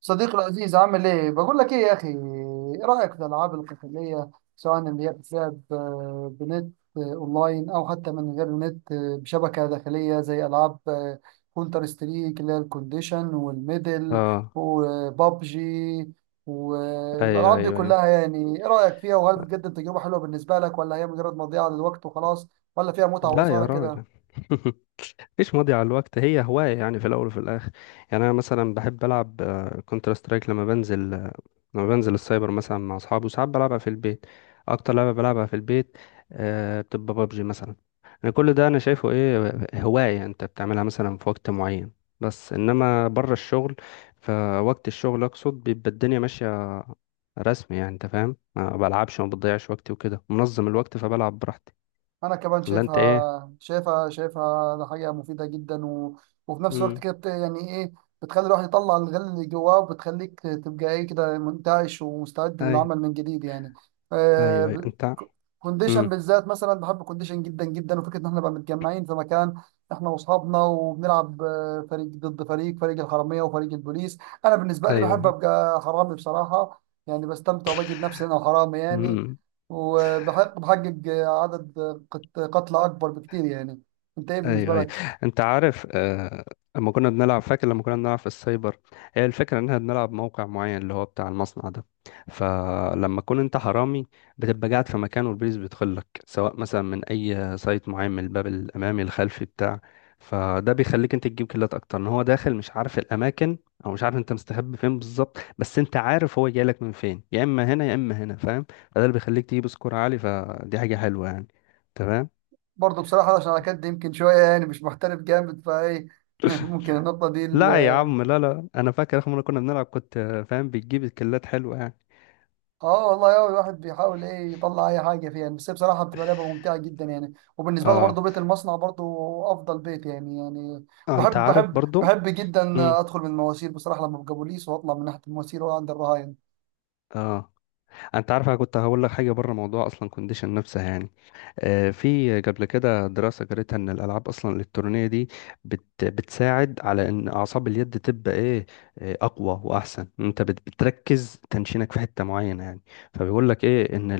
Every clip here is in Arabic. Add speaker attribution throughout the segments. Speaker 1: صديقي العزيز عامل ايه؟ بقول لك ايه يا اخي، ايه رأيك في الالعاب القتالية سواء اللي هي بتلعب، بنت، اونلاين او حتى من غير نت، بشبكة داخلية زي العاب كونتر ستريك اللي هي الكونديشن والميدل
Speaker 2: اه،
Speaker 1: وبابجي؟
Speaker 2: ايوه،
Speaker 1: والالعاب دي
Speaker 2: ايوه، ايوه.
Speaker 1: كلها يعني ايه رأيك فيها؟ وهل بتقدم تجربة حلوة بالنسبة لك، ولا هي مجرد مضيعة للوقت وخلاص، ولا فيها متعة
Speaker 2: لا
Speaker 1: وإثارة
Speaker 2: يا
Speaker 1: كده؟
Speaker 2: راجل. مفيش ماضي على الوقت، هي هواية يعني في الأول وفي الآخر. يعني أنا مثلا بحب ألعب كونتر سترايك لما بنزل السايبر مثلا مع أصحابي، وساعات بلعبها في البيت. أكتر لعبة بلعبها في البيت بتبقى بابجي مثلا. أنا كل ده أنا شايفه إيه، هواية أنت بتعملها مثلا في وقت معين، بس إنما بره الشغل. فوقت الشغل أقصد بيبقى الدنيا ماشية رسمي، يعني أنت فاهم، ما بلعبش وما بضيعش وقتي وكده، منظم الوقت فبلعب براحتي.
Speaker 1: انا كمان
Speaker 2: ولا انت ايه؟
Speaker 1: شايفها، ده حاجه مفيده جدا وفي نفس الوقت
Speaker 2: امم.
Speaker 1: كده يعني ايه، بتخلي الواحد يطلع الغل اللي جواه، وبتخليك تبقى ايه كده، منتعش ومستعد للعمل
Speaker 2: ايوه،
Speaker 1: من جديد يعني. آه...
Speaker 2: ايوه، ايوه
Speaker 1: ب-
Speaker 2: انت.
Speaker 1: ك- كونديشن
Speaker 2: امم.
Speaker 1: بالذات مثلا بحب كونديشن جدا جدا، وفكره ان احنا نبقى متجمعين في مكان، احنا واصحابنا، وبنلعب فريق ضد فريق، فريق الحراميه وفريق البوليس. انا بالنسبه لي
Speaker 2: ايوه،
Speaker 1: بحب
Speaker 2: ايوه.
Speaker 1: ابقى حرامي بصراحه، يعني بستمتع وبجد نفسي انا حرامي يعني.
Speaker 2: امم.
Speaker 1: وبحقق عدد قتلى أكبر بكتير يعني. أنت إيه بالنسبة
Speaker 2: ايوه، ايوه.
Speaker 1: لك؟
Speaker 2: انت عارف، لما كنا بنلعب فاكر لما كنا بنلعب في السايبر، هي الفكره ان احنا بنلعب موقع معين اللي هو بتاع المصنع ده. فلما تكون انت حرامي، بتبقى قاعد في مكان، والبوليس بيدخل لك سواء مثلا من اي سايت معين، من الباب الامامي الخلفي بتاع. فده بيخليك انت تجيب كيلات اكتر، ان هو داخل مش عارف الاماكن، او مش عارف انت مستخبي فين بالظبط، بس انت عارف هو جاي لك من فين، يا اما هنا يا اما هنا، فاهم. فده اللي بيخليك تجيب سكور عالي، فدي حاجه حلوه يعني. تمام.
Speaker 1: برضه بصراحة عشان على كد يمكن شوية يعني مش محترف جامد فإيه ممكن النقطة دي
Speaker 2: لا يا عم لا لا انا فاكر اخر مره كنا بنلعب كنت فاهم بتجيب الكلات حلوه يعني.
Speaker 1: اه والله هو الواحد بيحاول ايه يطلع اي حاجه فيها يعني، بس هي بصراحه بتبقى لعبه ممتعه جدا يعني. وبالنسبه لي برضه
Speaker 2: اه.
Speaker 1: بيت المصنع برضه افضل بيت يعني.
Speaker 2: انت
Speaker 1: بحب
Speaker 2: عارف
Speaker 1: بحب
Speaker 2: برضو.
Speaker 1: بحب جدا
Speaker 2: امم.
Speaker 1: ادخل من المواسير بصراحه لما ببقى بوليس، واطلع من ناحيه المواسير، واقعد عند الرهاين.
Speaker 2: اه، انت عارف انا كنت هقول لك حاجه بره موضوع اصلا كونديشن نفسها يعني. آه، في قبل كده دراسه قريتها ان الالعاب اصلا الالكترونيه دي بتساعد على ان اعصاب اليد تبقى ايه، اقوى واحسن. انت بتركز تنشينك في حته معينه يعني. فبيقول لك ايه، ان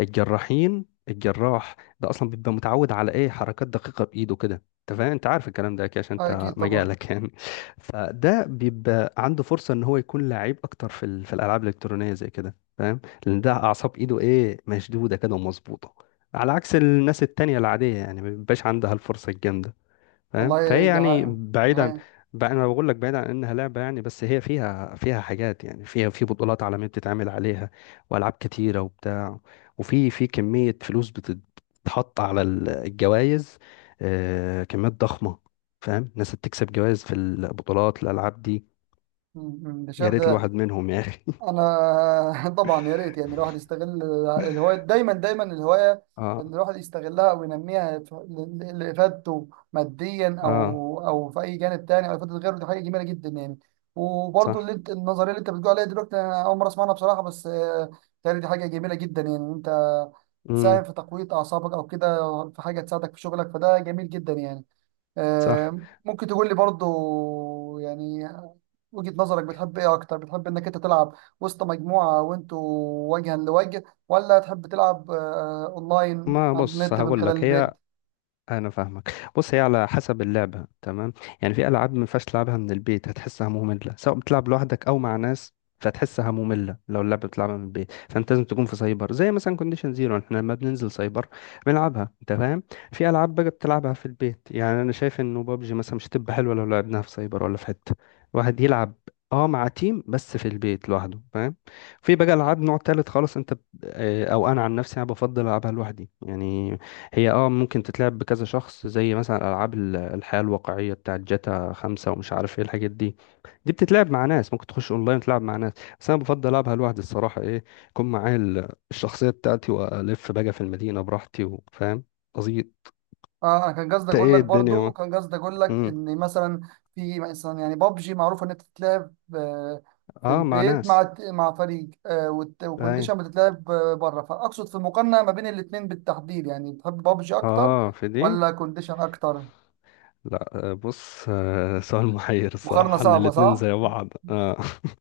Speaker 2: الجراح ده اصلا بيبقى متعود على ايه، حركات دقيقه بايده كده. انت فاهم، انت عارف الكلام ده اكيد عشان
Speaker 1: آه
Speaker 2: انت
Speaker 1: اكيد طبعا.
Speaker 2: مجالك يعني. فده بيبقى عنده فرصه ان هو يكون لعيب اكتر في في الالعاب الالكترونيه زي كده، فاهم. لان ده اعصاب ايده ايه، مشدوده كده ومظبوطه، على عكس الناس التانية العادية يعني، ما بيبقاش عندها الفرصة الجامدة. فاهم، فهي
Speaker 1: والله دي
Speaker 2: يعني
Speaker 1: حقيقة دي
Speaker 2: بعيدا.
Speaker 1: حقيقة.
Speaker 2: بقى انا بقول لك، بعيدا عن انها لعبه يعني، بس هي فيها حاجات يعني، فيها في بطولات عالميه بتتعمل عليها، والعاب كتيره وبتاع، وفي كميه فلوس بتتحط على الجوائز، آه، كميات ضخمه. فاهم، ناس بتكسب جوائز في البطولات الالعاب دي.
Speaker 1: م- م. ده
Speaker 2: يا
Speaker 1: شايف
Speaker 2: ريت
Speaker 1: ده.
Speaker 2: الواحد منهم يا اخي.
Speaker 1: انا طبعا يا ريت يعني الواحد يستغل الهوايه، دايما دايما الهوايه
Speaker 2: اه.
Speaker 1: اللي الواحد يستغلها وينميها لافادته ماديا،
Speaker 2: اه،
Speaker 1: او او في اي جانب تاني، او افاده غيره، دي حاجه جميله جدا يعني. وبرضه
Speaker 2: صح.
Speaker 1: اللي انت النظريه اللي انت بتقول عليها دلوقتي انا اول مره اسمعها بصراحه، بس بيتهيألي دي حاجه جميله جدا يعني، إن انت
Speaker 2: امم.
Speaker 1: تساهم في تقويه اعصابك او كده، في حاجه تساعدك في شغلك، فده جميل جدا يعني.
Speaker 2: صح.
Speaker 1: ممكن تقول لي برضو يعني وجهة نظرك، بتحب ايه اكتر؟ بتحب انك انت تلعب وسط مجموعة وانتوا وجها لوجه، ولا تحب تلعب اونلاين
Speaker 2: ما
Speaker 1: على
Speaker 2: بص
Speaker 1: النت من
Speaker 2: هقول
Speaker 1: خلال
Speaker 2: لك، هي
Speaker 1: البيت؟
Speaker 2: انا فاهمك، بص هي على حسب اللعبه تمام. يعني في العاب ما ينفعش تلعبها من البيت، هتحسها ممله سواء بتلعب لوحدك او مع ناس. فتحسها ممله. لو اللعبه بتلعبها من البيت، فانت لازم تكون في سايبر زي مثلا كونديشن زيرو. احنا لما بننزل سايبر بنلعبها، انت فاهم. في العاب بقى بتلعبها في البيت، يعني انا شايف انه بابجي مثلا مش هتبقى حلوه لو لعبناها في سايبر، ولا في حته واحد يلعب اه مع تيم، بس في البيت لوحده، فاهم. في بقى العاب نوع تالت خالص، انت او انا عن نفسي انا بفضل العبها لوحدي يعني. هي اه ممكن تتلعب بكذا شخص زي مثلا العاب الحياة الواقعية بتاعت جاتا خمسة ومش عارف ايه الحاجات دي. دي بتتلعب مع ناس، ممكن تخش اونلاين تلعب مع ناس، بس انا بفضل العبها لوحدي الصراحة ايه، يكون معايا الشخصية بتاعتي، والف بقى في المدينة براحتي، وفاهم قصدي.
Speaker 1: اه انا كان قصدي
Speaker 2: انت
Speaker 1: اقول لك
Speaker 2: ايه الدنيا
Speaker 1: برضو،
Speaker 2: ما.
Speaker 1: كان قصدي اقول لك
Speaker 2: مم.
Speaker 1: ان مثلا في مثلا يعني بابجي معروفة ان انت تتلعب في
Speaker 2: اه، مع
Speaker 1: البيت
Speaker 2: ناس.
Speaker 1: مع فريق،
Speaker 2: اي.
Speaker 1: وكونديشن بتتلعب بره، فاقصد في المقارنة ما بين الاتنين بالتحديد يعني. بتحب بابجي اكتر
Speaker 2: اه في دي.
Speaker 1: ولا كونديشن اكتر؟
Speaker 2: لا، بص، سؤال محير
Speaker 1: مقارنة
Speaker 2: الصراحة، ان
Speaker 1: صعبة
Speaker 2: الاتنين
Speaker 1: صح؟
Speaker 2: زي بعض آه.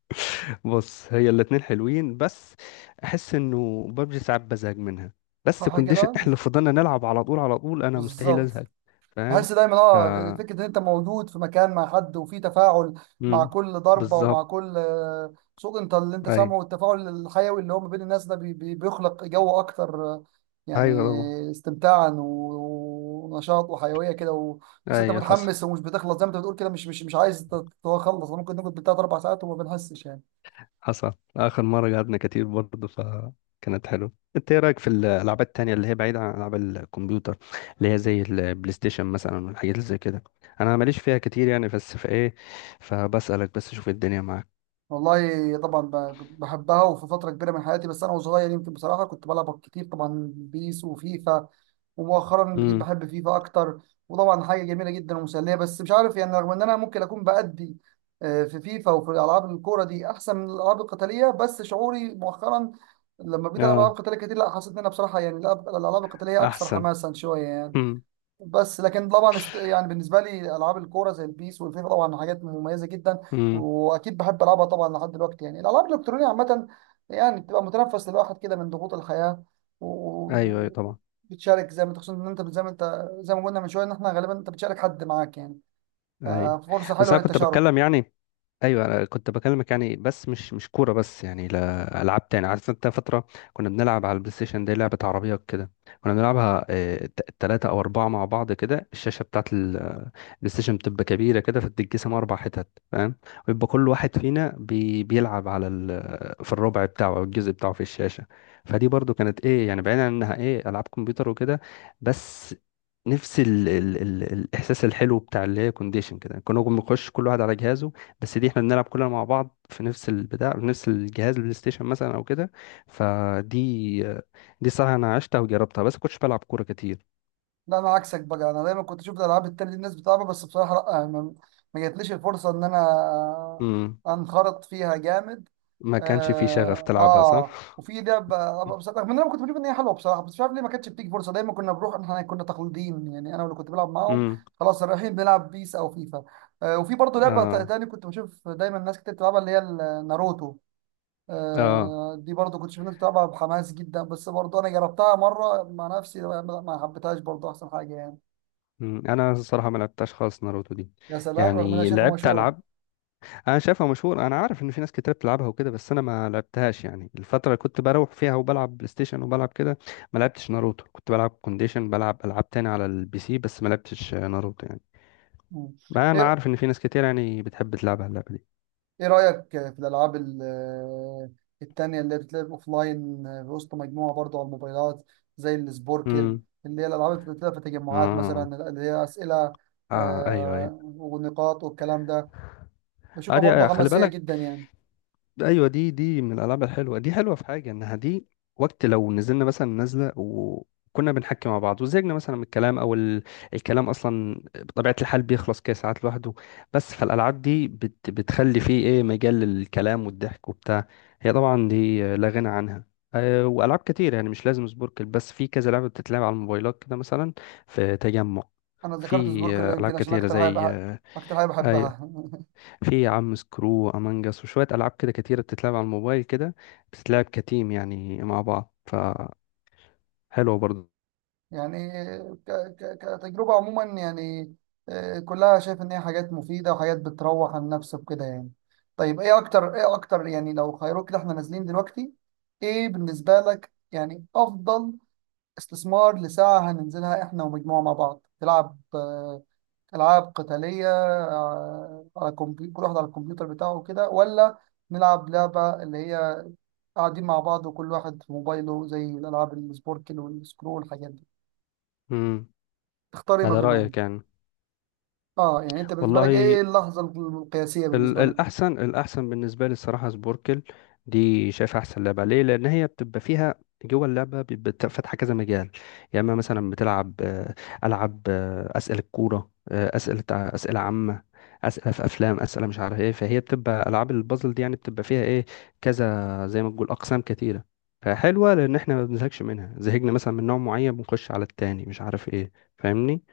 Speaker 2: بص هي الاتنين حلوين، بس احس انه ببجي ساعات بزهق منها، بس
Speaker 1: صح
Speaker 2: كونديشن
Speaker 1: كده؟
Speaker 2: احنا لو فضلنا نلعب على طول على طول، انا مستحيل
Speaker 1: بالظبط.
Speaker 2: ازهق. فاهم.
Speaker 1: بحس دايما
Speaker 2: ف
Speaker 1: اه، فكرة ان انت موجود في مكان مع حد وفي تفاعل مع
Speaker 2: مم.
Speaker 1: كل ضربة ومع
Speaker 2: بالظبط.
Speaker 1: كل صوت انت اللي انت
Speaker 2: ايوه،
Speaker 1: سامعه، والتفاعل الحيوي اللي هو ما بين الناس ده بيخلق جو اكتر، يعني
Speaker 2: ايوه، طبعا.
Speaker 1: استمتاعا ونشاط وحيوية كده، وتحس انت
Speaker 2: ايوه حصل.
Speaker 1: متحمس ومش بتخلص زي ما انت بتقول كده، مش عايز تخلص. ممكن نقعد بالثلاث اربع ساعات وما بنحسش يعني.
Speaker 2: حصل آخر مرة قعدنا كتير برضه، فكانت حلوة. انت ايه رأيك في الألعاب التانية اللي هي بعيدة عن ألعاب الكمبيوتر، اللي هي زي البلاي ستيشن مثلا والحاجات اللي زي كده؟ أنا ماليش فيها كتير يعني، بس في ايه، فبسألك بس شوف الدنيا معاك.
Speaker 1: والله طبعا بحبها، وفي فترة كبيرة من حياتي بس أنا وصغير يمكن بصراحة كنت بلعب كتير طبعا بيس وفيفا. ومؤخرا بقيت
Speaker 2: امم.
Speaker 1: بحب فيفا أكتر، وطبعا حاجة جميلة جدا ومسلية، بس مش عارف يعني رغم إن أنا ممكن أكون بأدي في فيفا وفي ألعاب الكورة دي أحسن من الألعاب القتالية، بس شعوري مؤخرا لما بقيت ألعب ألعاب
Speaker 2: اه.
Speaker 1: قتالية كتير لا، حسيت إن أنا بصراحة يعني الألعاب القتالية أكثر
Speaker 2: أحسن.
Speaker 1: حماسا شوية يعني.
Speaker 2: امم.
Speaker 1: بس لكن طبعا يعني بالنسبه لي العاب الكوره زي البيس والفيفا طبعا حاجات مميزه جدا،
Speaker 2: امم.
Speaker 1: واكيد بحب العبها طبعا لحد دلوقتي يعني. الالعاب الالكترونيه عامه يعني بتبقى متنفس للواحد كده من ضغوط الحياه،
Speaker 2: أيوه، أيوه،
Speaker 1: و...
Speaker 2: طبعا.
Speaker 1: بتشارك زي ما تقصد ان انت زي ما قلنا من شويه ان احنا غالبا انت بتشارك حد معاك يعني،
Speaker 2: أيوه،
Speaker 1: ففرصه
Speaker 2: بس
Speaker 1: حلوه
Speaker 2: أنا كنت
Speaker 1: للتشارك.
Speaker 2: بتكلم يعني. ايوه انا كنت بكلمك يعني، بس مش كوره بس يعني، لا العاب تاني، عارف انت فتره كنا بنلعب على البلاي ستيشن دي لعبه عربيه كده كنا بنلعبها، ثلاثه او اربعه مع بعض كده. الشاشه بتاعت البلاي ستيشن بتبقى كبيره كده، فتتقسم اربع حتت، فاهم. ويبقى كل واحد فينا بيلعب على ال... آه، في الربع بتاعه او الجزء بتاعه في الشاشه. فدي برضو كانت ايه يعني، بعيدا عن انها ايه العاب كمبيوتر وكده، بس نفس ال ال ال الاحساس الحلو بتاع، اللي هي كونديشن كده كنا بنخش كل واحد على جهازه، بس دي احنا بنلعب كلنا مع بعض في نفس البتاع، في نفس الجهاز البلاي ستيشن مثلا او كده. فدي، دي صراحة انا عشتها وجربتها، بس كنتش بلعب كورة كتير.
Speaker 1: لا انا عكسك بقى، انا دايما كنت اشوف الالعاب التانية دي الناس بتلعبها، بس بصراحه لا، ما جاتليش الفرصه ان انا
Speaker 2: امم.
Speaker 1: انخرط فيها جامد.
Speaker 2: ما كانش في شغف
Speaker 1: اه،
Speaker 2: تلعبها،
Speaker 1: آه.
Speaker 2: صح.
Speaker 1: وفي ده ابقى بصراحه من انا كنت بشوف ان هي حلوه بصراحه، بس مش عارف ليه ما كانتش بتيجي فرصه. دايما كنا بنروح، احنا كنا تقليديين يعني، انا واللي كنت بلعب معاهم
Speaker 2: امم.
Speaker 1: خلاص رايحين بنلعب بيس او فيفا. آه وفي برضه لعبه
Speaker 2: اه.
Speaker 1: تاني كنت بشوف دايما ناس كتير بتلعبها اللي هي ناروتو.
Speaker 2: اه.
Speaker 1: آه دي برضه كنت شايف ناس بتلعبها بحماس جدا، بس برضه انا جربتها مره مع نفسي ما حبيتهاش برضه، احسن حاجه يعني.
Speaker 2: انا الصراحه ما لعبتهاش خالص ناروتو دي.
Speaker 1: يا سلام، رغم ان انا
Speaker 2: يعني
Speaker 1: شايفها
Speaker 2: لعبت
Speaker 1: مشهوره.
Speaker 2: العاب، انا شايفها مشهور، انا عارف ان في ناس كتير بتلعبها وكده، بس انا ما لعبتهاش يعني. الفتره اللي كنت بروح فيها وبلعب بلاي ستيشن وبلعب كده، ما لعبتش ناروتو، كنت بلعب كونديشن، بلعب العاب تاني على البي سي، بس ما لعبتش ناروتو يعني.
Speaker 1: مم.
Speaker 2: ما انا
Speaker 1: ايه
Speaker 2: عارف ان في ناس كتير يعني بتحب تلعب على اللعبه دي.
Speaker 1: ايه رأيك في الالعاب التانية اللي بتتلعب اوفلاين في وسط مجموعة برضو على الموبايلات، زي السبوركل،
Speaker 2: امم.
Speaker 1: اللي هي الالعاب اللي بتتلعب في تجمعات
Speaker 2: اه.
Speaker 1: مثلا، اللي هي اسئلة
Speaker 2: اه. ايوه، ايوه.
Speaker 1: ونقاط والكلام ده؟ بشوفها برضو
Speaker 2: ادي خلي
Speaker 1: حماسية جدا
Speaker 2: بالك.
Speaker 1: يعني.
Speaker 2: ايوه، دي من الالعاب الحلوه، دي حلوه في حاجه انها دي وقت لو نزلنا مثلا نازله وكنا بنحكي مع بعض وزهقنا مثلا من الكلام او الكلام اصلا بطبيعه الحال بيخلص كده ساعات لوحده، بس فالالعاب دي بتخلي فيه ايه، مجال للكلام والضحك وبتاع. هي طبعا دي لا غنى عنها. أه والعاب كتير يعني، مش لازم سبوركل بس، في كذا لعبه بتتلعب على الموبايلات كده مثلا في تجمع.
Speaker 1: انا ذكرت
Speaker 2: في
Speaker 1: سبوركل
Speaker 2: العاب
Speaker 1: يمكن عشان
Speaker 2: كتيره
Speaker 1: اكتر
Speaker 2: زي آه،
Speaker 1: اكتر حاجة
Speaker 2: اي،
Speaker 1: بحبها
Speaker 2: في يا عم سكرو امانجاس وشويه العاب كده كتيره بتتلعب على الموبايل كده، بتتلعب كتيم يعني مع بعض، فحلوه برضه.
Speaker 1: يعني ك ك كتجربة عموما يعني، كلها شايف ان هي حاجات مفيدة وحاجات بتروح عن النفس وكده يعني. طيب ايه اكتر، ايه اكتر يعني لو خيروك كده، احنا نازلين دلوقتي ايه بالنسبة لك يعني افضل استثمار لساعة هننزلها احنا ومجموعة مع بعض؟ تلعب العاب قتالية على كمبيوتر، كل واحد على الكمبيوتر بتاعه وكده، ولا نلعب لعبة اللي هي قاعدين مع بعض وكل واحد في موبايله زي الالعاب السبوركل والسكرو والحاجات دي؟
Speaker 2: امم.
Speaker 1: تختاري ما
Speaker 2: يعني ده رايك
Speaker 1: بينهم.
Speaker 2: يعني.
Speaker 1: اه يعني انت بالنسبه لك
Speaker 2: والله،
Speaker 1: ايه اللحظه القياسيه بالنسبه لك؟
Speaker 2: الأحسن بالنسبة لي الصراحة سبوركل. دي شايف أحسن لعبة، ليه؟ لأن هي بتبقى فيها، جوه اللعبة بيبقى فاتحة كذا مجال. يا إما مثلا بتلعب ألعب أسئلة الكورة، آه، أسئلة عامة، أسئلة في أفلام، أسئلة مش عارف إيه. فهي بتبقى ألعاب البازل دي يعني، بتبقى فيها إيه، كذا زي ما تقول أقسام كتيرة. فحلوة، لأن إحنا ما بنزهقش منها، زهقنا مثلا من نوع معين بنخش على التاني مش عارف إيه. فاهمني؟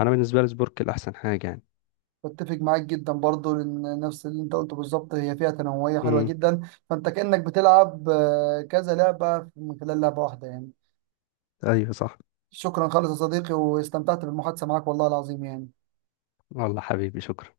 Speaker 2: أنا بالنسبة لي سبوركل أحسن حاجة يعني.
Speaker 1: بتفق معاك جدا برضو، لان نفس اللي انت قلته بالظبط، هي فيها تنوعيه حلوه
Speaker 2: امم.
Speaker 1: جدا، فانت كانك بتلعب كذا لعبه من خلال لعبه واحده يعني.
Speaker 2: أيوه، صح.
Speaker 1: شكرا خالص يا صديقي، واستمتعت بالمحادثه معاك والله العظيم يعني.
Speaker 2: والله حبيبي شكرا.